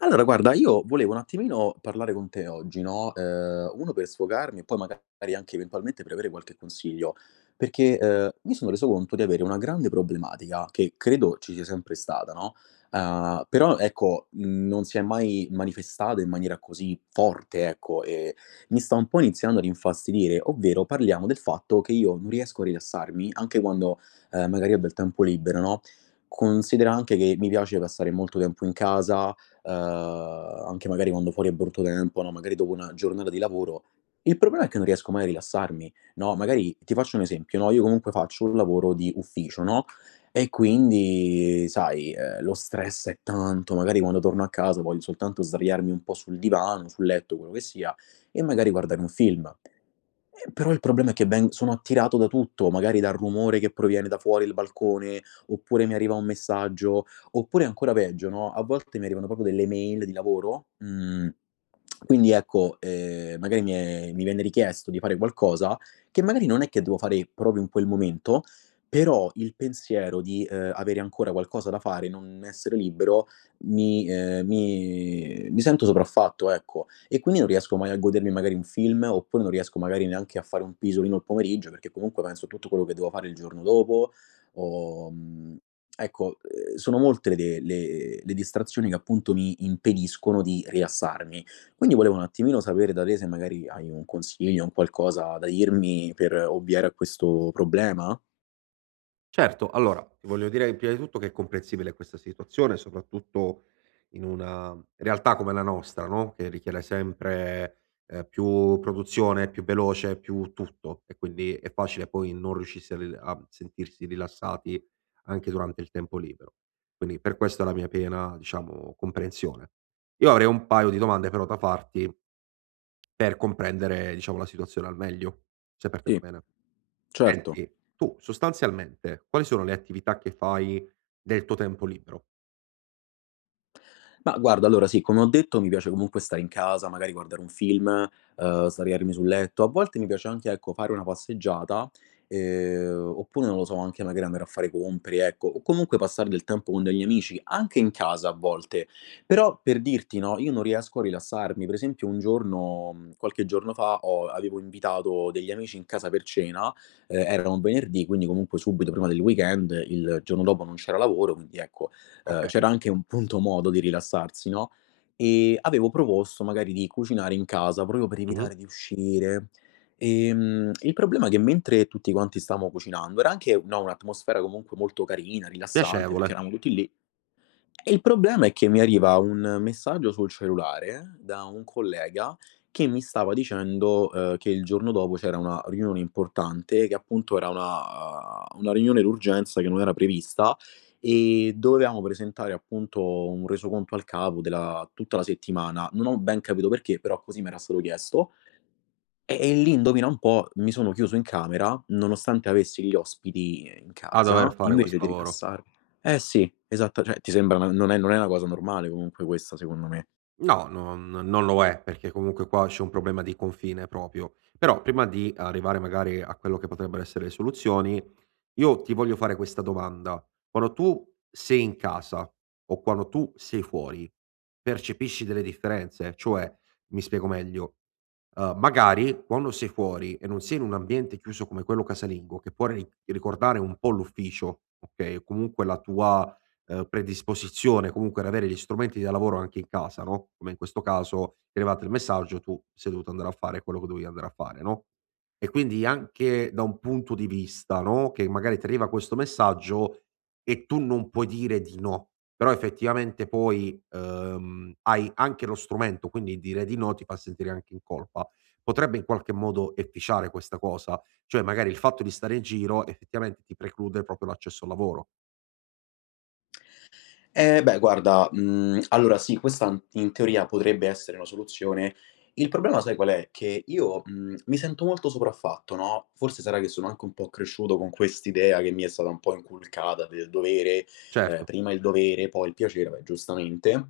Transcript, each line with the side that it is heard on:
left: Allora guarda, io volevo un attimino parlare con te oggi, no, uno per sfogarmi e poi magari anche eventualmente per avere qualche consiglio, perché, mi sono reso conto di avere una grande problematica, che credo ci sia sempre stata, no, però ecco, non si è mai manifestata in maniera così forte, ecco, e mi sta un po' iniziando ad infastidire, ovvero parliamo del fatto che io non riesco a rilassarmi anche quando, magari ho del tempo libero, no. Considera anche che mi piace passare molto tempo in casa, anche magari quando fuori è brutto tempo, no, magari dopo una giornata di lavoro. Il problema è che non riesco mai a rilassarmi, no, magari ti faccio un esempio, no, io comunque faccio un lavoro di ufficio, no, e quindi sai, lo stress è tanto, magari quando torno a casa voglio soltanto sdraiarmi un po' sul divano, sul letto, quello che sia, e magari guardare un film. Però il problema è che ven sono attirato da tutto, magari dal rumore che proviene da fuori il balcone, oppure mi arriva un messaggio, oppure ancora peggio, no, a volte mi arrivano proprio delle mail di lavoro, quindi ecco, magari mi viene richiesto di fare qualcosa che magari non è che devo fare proprio in quel momento, però il pensiero di, avere ancora qualcosa da fare, non essere libero, mi sento sopraffatto, ecco. E quindi non riesco mai a godermi magari un film, oppure non riesco magari neanche a fare un pisolino il pomeriggio, perché comunque penso a tutto quello che devo fare il giorno dopo o, mhmm, ecco, sono molte le distrazioni che appunto mi impediscono di rilassarmi. Quindi volevo un attimino sapere da te se magari hai un consiglio, un qualcosa da dirmi per ovviare a questo problema?
right: Certo, allora ti voglio dire prima di tutto che è comprensibile questa situazione, soprattutto in una realtà come la nostra, no, che richiede sempre, più produzione, più veloce, più tutto e quindi è facile poi non riuscirsi a ril a sentirsi rilassati anche durante il tempo libero. Quindi per questo è la mia piena, diciamo, comprensione. Io avrei un paio di domande però da farti per comprendere, diciamo, la situazione al meglio, se per te
left: Sì,
right: va bene.
left: certo.
right: Senti, tu sostanzialmente quali sono le attività che fai nel tuo tempo libero?
left: Ma guarda, allora sì, come ho detto mi piace comunque stare in casa, magari guardare un film, sdraiarmi sul letto. A volte mi piace anche, ecco, fare una passeggiata, oppure non lo so, anche magari andare a fare compere, ecco, o comunque passare del tempo con degli amici, anche in casa a volte. Però per dirti, no, io non riesco a rilassarmi. Per esempio un giorno qualche giorno fa ho avevo invitato degli amici in casa per cena, era un venerdì, quindi comunque subito prima del weekend, il giorno dopo non c'era lavoro, quindi ecco,
right: Okay.
left: c'era anche un punto modo di rilassarsi, no, avevo proposto magari di cucinare in casa proprio per
right: Mh-mh.
left: evitare di uscire. Il problema è che mentre tutti quanti stavamo cucinando era anche, no, un'atmosfera comunque molto carina, rilassante, perché
right: Piacevole
left: eravamo tutti lì e il problema è che mi arriva un messaggio sul cellulare da un collega che mi stava dicendo, che il giorno dopo c'era una riunione importante, che appunto era una riunione d'urgenza che non era prevista e dovevamo presentare appunto un resoconto al capo della tutta la settimana. Non ho ben capito perché, però così m'era stato chiesto e lì indovina un po', mi sono chiuso in camera, nonostante avessi gli ospiti in
right: a dover
left: casa,
right: fare
left: invece di
right: questo lavoro.
left: rilassarmi. Eh sì, esatta, cioè ti sembra una non è una cosa normale comunque questa secondo me.
right: No, non lo è, perché comunque qua c'è un problema di confine proprio. Però prima di arrivare magari a quello che potrebbero essere le soluzioni, io ti voglio fare questa domanda: quando tu sei in casa o quando tu sei fuori, percepisci delle differenze? Cioè, mi spiego meglio, magari quando sei fuori e non sei in un ambiente chiuso come quello casalingo, che può ri ricordare un po' l'ufficio, okay, o comunque la tua, predisposizione comunque ad avere gli strumenti da lavoro anche in casa, no, come in questo caso, ti è arrivato il messaggio, tu sei dovuto andare a fare quello che dovevi andare a fare, no? E quindi anche da un punto di vista, no, che magari ti arriva questo messaggio e tu non puoi dire di no, però effettivamente poi, hai anche lo strumento, quindi dire di no ti fa sentire anche in colpa. Potrebbe in qualche modo efficiare questa cosa, cioè magari il fatto di stare in giro effettivamente ti preclude proprio l'accesso al lavoro.
left: Eh beh guarda, allora sì, questa n in teoria potrebbe essere una soluzione. Il problema sai qual è? Che io, mi sento molto sopraffatto, no, forse sarà che sono anche un po' cresciuto con quest'idea che mi è stata un po' inculcata del dovere,
right: Certo,
left: prima il dovere, poi il piacere, beh giustamente.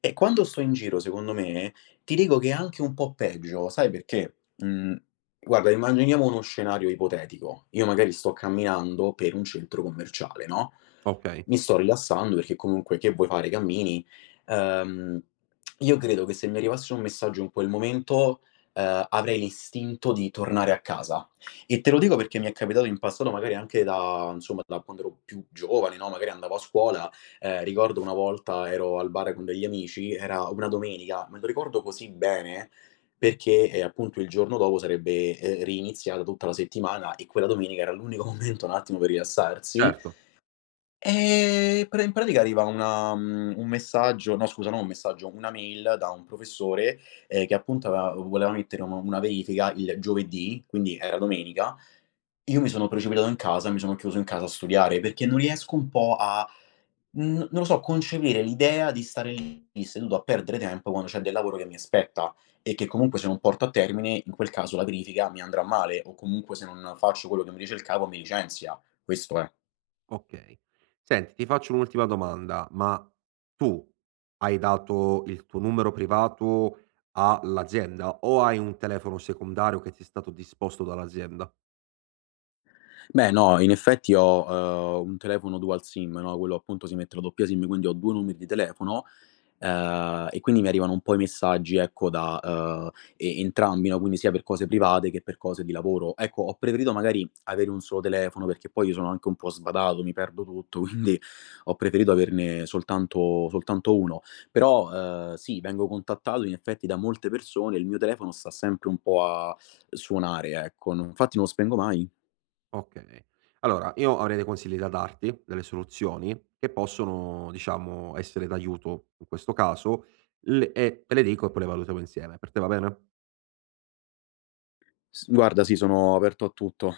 left: E quando sto in giro, secondo me, ti dico che è anche un po' peggio, sai perché? Mhmm, Guarda, immaginiamo uno scenario ipotetico. Io magari sto camminando per un centro commerciale, no?
right: okay,
left: Mi sto rilassando perché comunque che vuoi fare, cammini. Ehm, io credo che se mi arrivasse un messaggio in quel momento, avrei l'istinto di tornare a casa. E te lo dico perché mi è capitato in passato magari anche da insomma, da quando ero più giovane, no, magari andavo a scuola, ricordo una volta ero al bar con degli amici, era una domenica, me lo ricordo così bene perché, appunto il giorno dopo sarebbe, reiniziata tutta la settimana e quella domenica era l'unico momento un attimo per rilassarsi.
right: certo.
left: Pra in pratica arriva un messaggio, no scusa, non un messaggio, una mail da un professore, che appunto aveva voleva mettere una verifica il giovedì, quindi era domenica. Io mi sono precipitato in casa, mi sono chiuso in casa a studiare, perché non riesco un po' a n non lo so, concepire l'idea di stare lì seduto a perdere tempo quando c'è del lavoro che mi aspetta e che comunque se non porto a termine, in quel caso la verifica mi andrà male o comunque se non faccio quello che mi dice il capo mi licenzia. Questo è.
right: Okay. Senti, ti faccio un'ultima domanda, ma tu hai dato il tuo numero privato all'azienda o hai un telefono secondario che ti è stato disposto dall'azienda?
left: Beh, no, in effetti ho, un telefono dual SIM, no, quello appunto si mette la doppia SIM, quindi ho due numeri di telefono, e quindi mi arrivano un po' i messaggi, ecco, e entrambi, no, quindi sia per cose private che per cose di lavoro. Ecco, ho preferito magari avere un solo telefono, perché poi io sono anche un po' sbadato, mi perdo tutto, quindi ho preferito averne soltanto uno. Però, sì, vengo contattato in effetti da molte persone, il mio telefono sta sempre un po' a suonare, ecco, non infatti non lo spengo mai.
right: Okay. Allora io avrei dei consigli da darti, delle soluzioni che possono, diciamo, essere d'aiuto in questo caso l e te le dico e poi le valutiamo insieme. Per te va bene?
left: S Guarda, sì, sono aperto a tutto.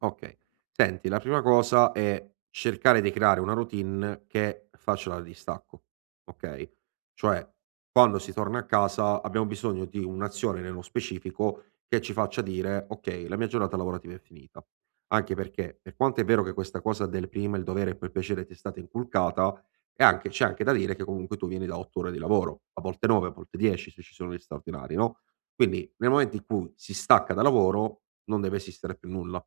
right: Okay. Senti, la prima cosa è cercare di creare una routine che faccia da distacco, okay, cioè quando si torna a casa abbiamo bisogno di un'azione nello specifico che ci faccia dire: "Okay, la mia giornata lavorativa è finita". Anche perché, per quanto è vero che questa cosa del prima il dovere e poi il piacere ti è stata inculcata, è anche c'è anche da dire che comunque tu vieni da 8 ore di lavoro, a volte 9, a volte 10 se ci sono gli straordinari, no, quindi nel momento in cui si stacca da lavoro non deve esistere più nulla.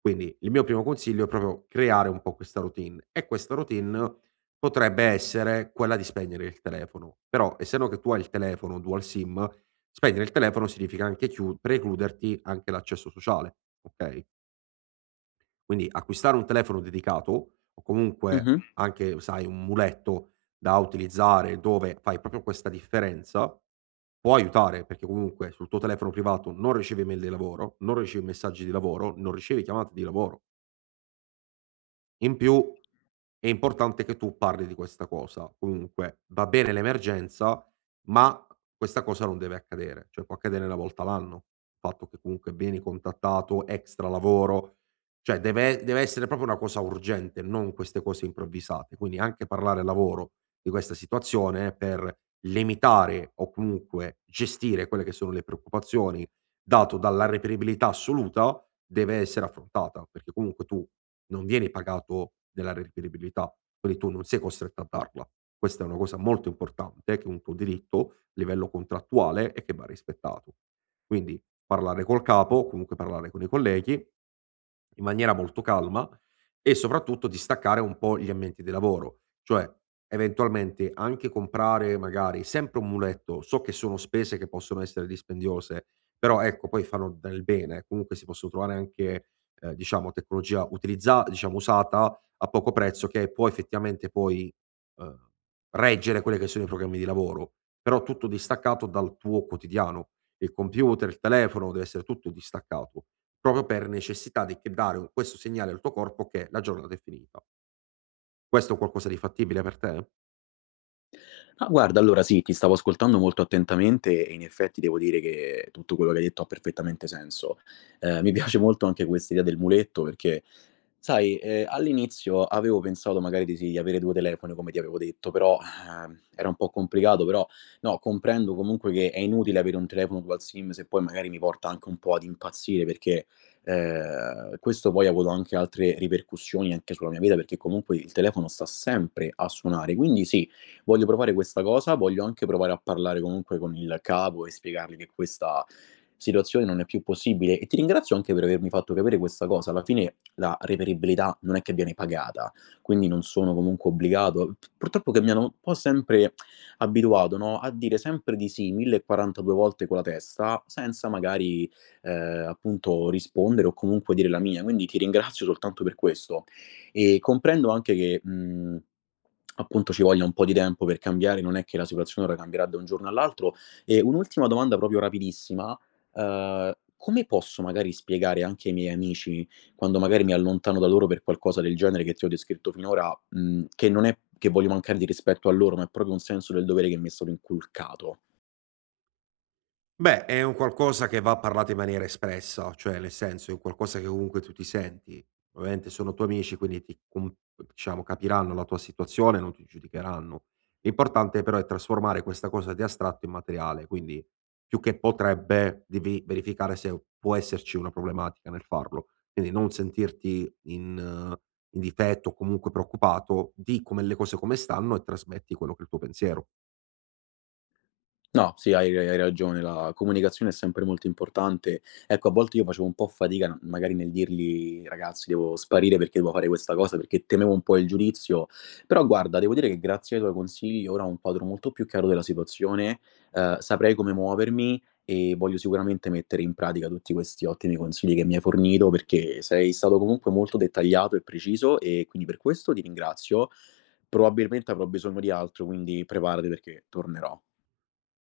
right: Quindi il mio primo consiglio è proprio creare un po' questa routine e questa routine potrebbe essere quella di spegnere il telefono. Però essendo che tu hai il telefono dual SIM, spegnere il telefono significa anche chiu precluderti anche l'accesso sociale, okay, quindi acquistare un telefono dedicato o comunque
left: Mh-mh.
right: anche, sai, un muletto da utilizzare dove fai proprio questa differenza, può aiutare, perché comunque sul tuo telefono privato non ricevi email di lavoro, non ricevi messaggi di lavoro, non ricevi chiamate di lavoro. In più è importante che tu parli di questa cosa. Comunque va bene l'emergenza, ma questa cosa non deve accadere, cioè può accadere una volta l'anno, il fatto che comunque vieni contattato, extra lavoro, cioè deve essere proprio una cosa urgente, non queste cose improvvisate. Quindi anche parlare al lavoro di questa situazione per limitare o comunque gestire quelle che sono le preoccupazioni dato dalla reperibilità assoluta, deve essere affrontata, perché comunque tu non vieni pagato della reperibilità, quindi tu non sei costretto a darla. Questa è una cosa molto importante, che è un tuo diritto a livello contrattuale e che va rispettato. Quindi parlare col capo, comunque parlare con i colleghi, in maniera molto calma e soprattutto distaccare un po' gli ambienti di lavoro, cioè eventualmente anche comprare magari sempre un muletto, so che sono spese che possono essere dispendiose, però ecco poi fanno del bene, comunque si possono trovare anche diciamo tecnologia utilizza diciamo usata a poco prezzo che può effettivamente poi, ehm, reggere quelle che sono i programmi di lavoro, però tutto distaccato dal tuo quotidiano. Il computer, il telefono, deve essere tutto distaccato, proprio per necessità di che dare un questo segnale al tuo corpo che la giornata è finita. Questo è un qualcosa di fattibile per te?
left: Ah, guarda, allora sì, ti stavo ascoltando molto attentamente e in effetti devo dire che tutto quello che hai detto ha perfettamente senso. Mi piace molto anche questa idea del muletto perché, sai, all'inizio avevo pensato magari di sì, di avere due telefoni come ti avevo detto, però, era un po' complicato, però no, comprendo comunque che è inutile avere un telefono dual sim se poi magari mi porta anche un po' ad impazzire perché, questo poi ha avuto anche altre ripercussioni anche sulla mia vita, perché comunque il telefono sta sempre a suonare. Quindi sì, voglio provare questa cosa, voglio anche provare a parlare comunque con il capo e spiegargli che questa situazione non è più possibile e ti ringrazio anche per avermi fatto capire questa cosa. Alla fine la reperibilità non è che viene pagata, quindi non sono comunque obbligato. P Purtroppo che mi hanno un po' sempre abituato, no, a dire sempre di sì 1.042 volte con la testa, senza magari, appunto rispondere o comunque dire la mia. Quindi ti ringrazio soltanto per questo. E comprendo anche che, appunto ci voglia un po' di tempo per cambiare, non è che la situazione ora cambierà da un giorno all'altro. E un'ultima domanda proprio rapidissima: come posso magari spiegare anche ai miei amici, quando magari mi allontano da loro per qualcosa del genere che ti ho descritto finora, che non è che voglio mancare di rispetto a loro, ma è proprio un senso del dovere che mi è stato inculcato?
right: Beh, è un qualcosa che va parlato in maniera espressa, cioè nel senso è un qualcosa che comunque tu ti senti. Ovviamente sono tuoi amici, quindi ti com diciamo capiranno la tua situazione, non ti giudicheranno. L'importante però è trasformare questa cosa di astratto in materiale, quindi più che potrebbe, devi verificare se può esserci una problematica nel farlo. Quindi non sentirti in in difetto o comunque preoccupato, di come le cose come stanno e trasmetti quello che è il tuo pensiero.
left: No, sì, hai ragione, la comunicazione è sempre molto importante. Ecco, a volte io facevo un po' fatica, magari nel dirgli: "Ragazzi, devo sparire perché devo fare questa cosa", perché temevo un po' il giudizio. Però guarda, devo dire che grazie ai tuoi consigli ora ho un quadro molto più chiaro della situazione, saprei come muovermi e voglio sicuramente mettere in pratica tutti questi ottimi consigli che mi hai fornito, perché sei stato comunque molto dettagliato e preciso e quindi per questo ti ringrazio. Probabilmente avrò bisogno di altro, quindi preparati perché tornerò.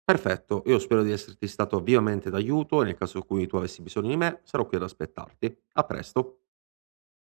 right: Perfetto, io spero di esserti stato vivamente d'aiuto e nel caso in cui tu avessi bisogno di me sarò qui ad aspettarti. A presto.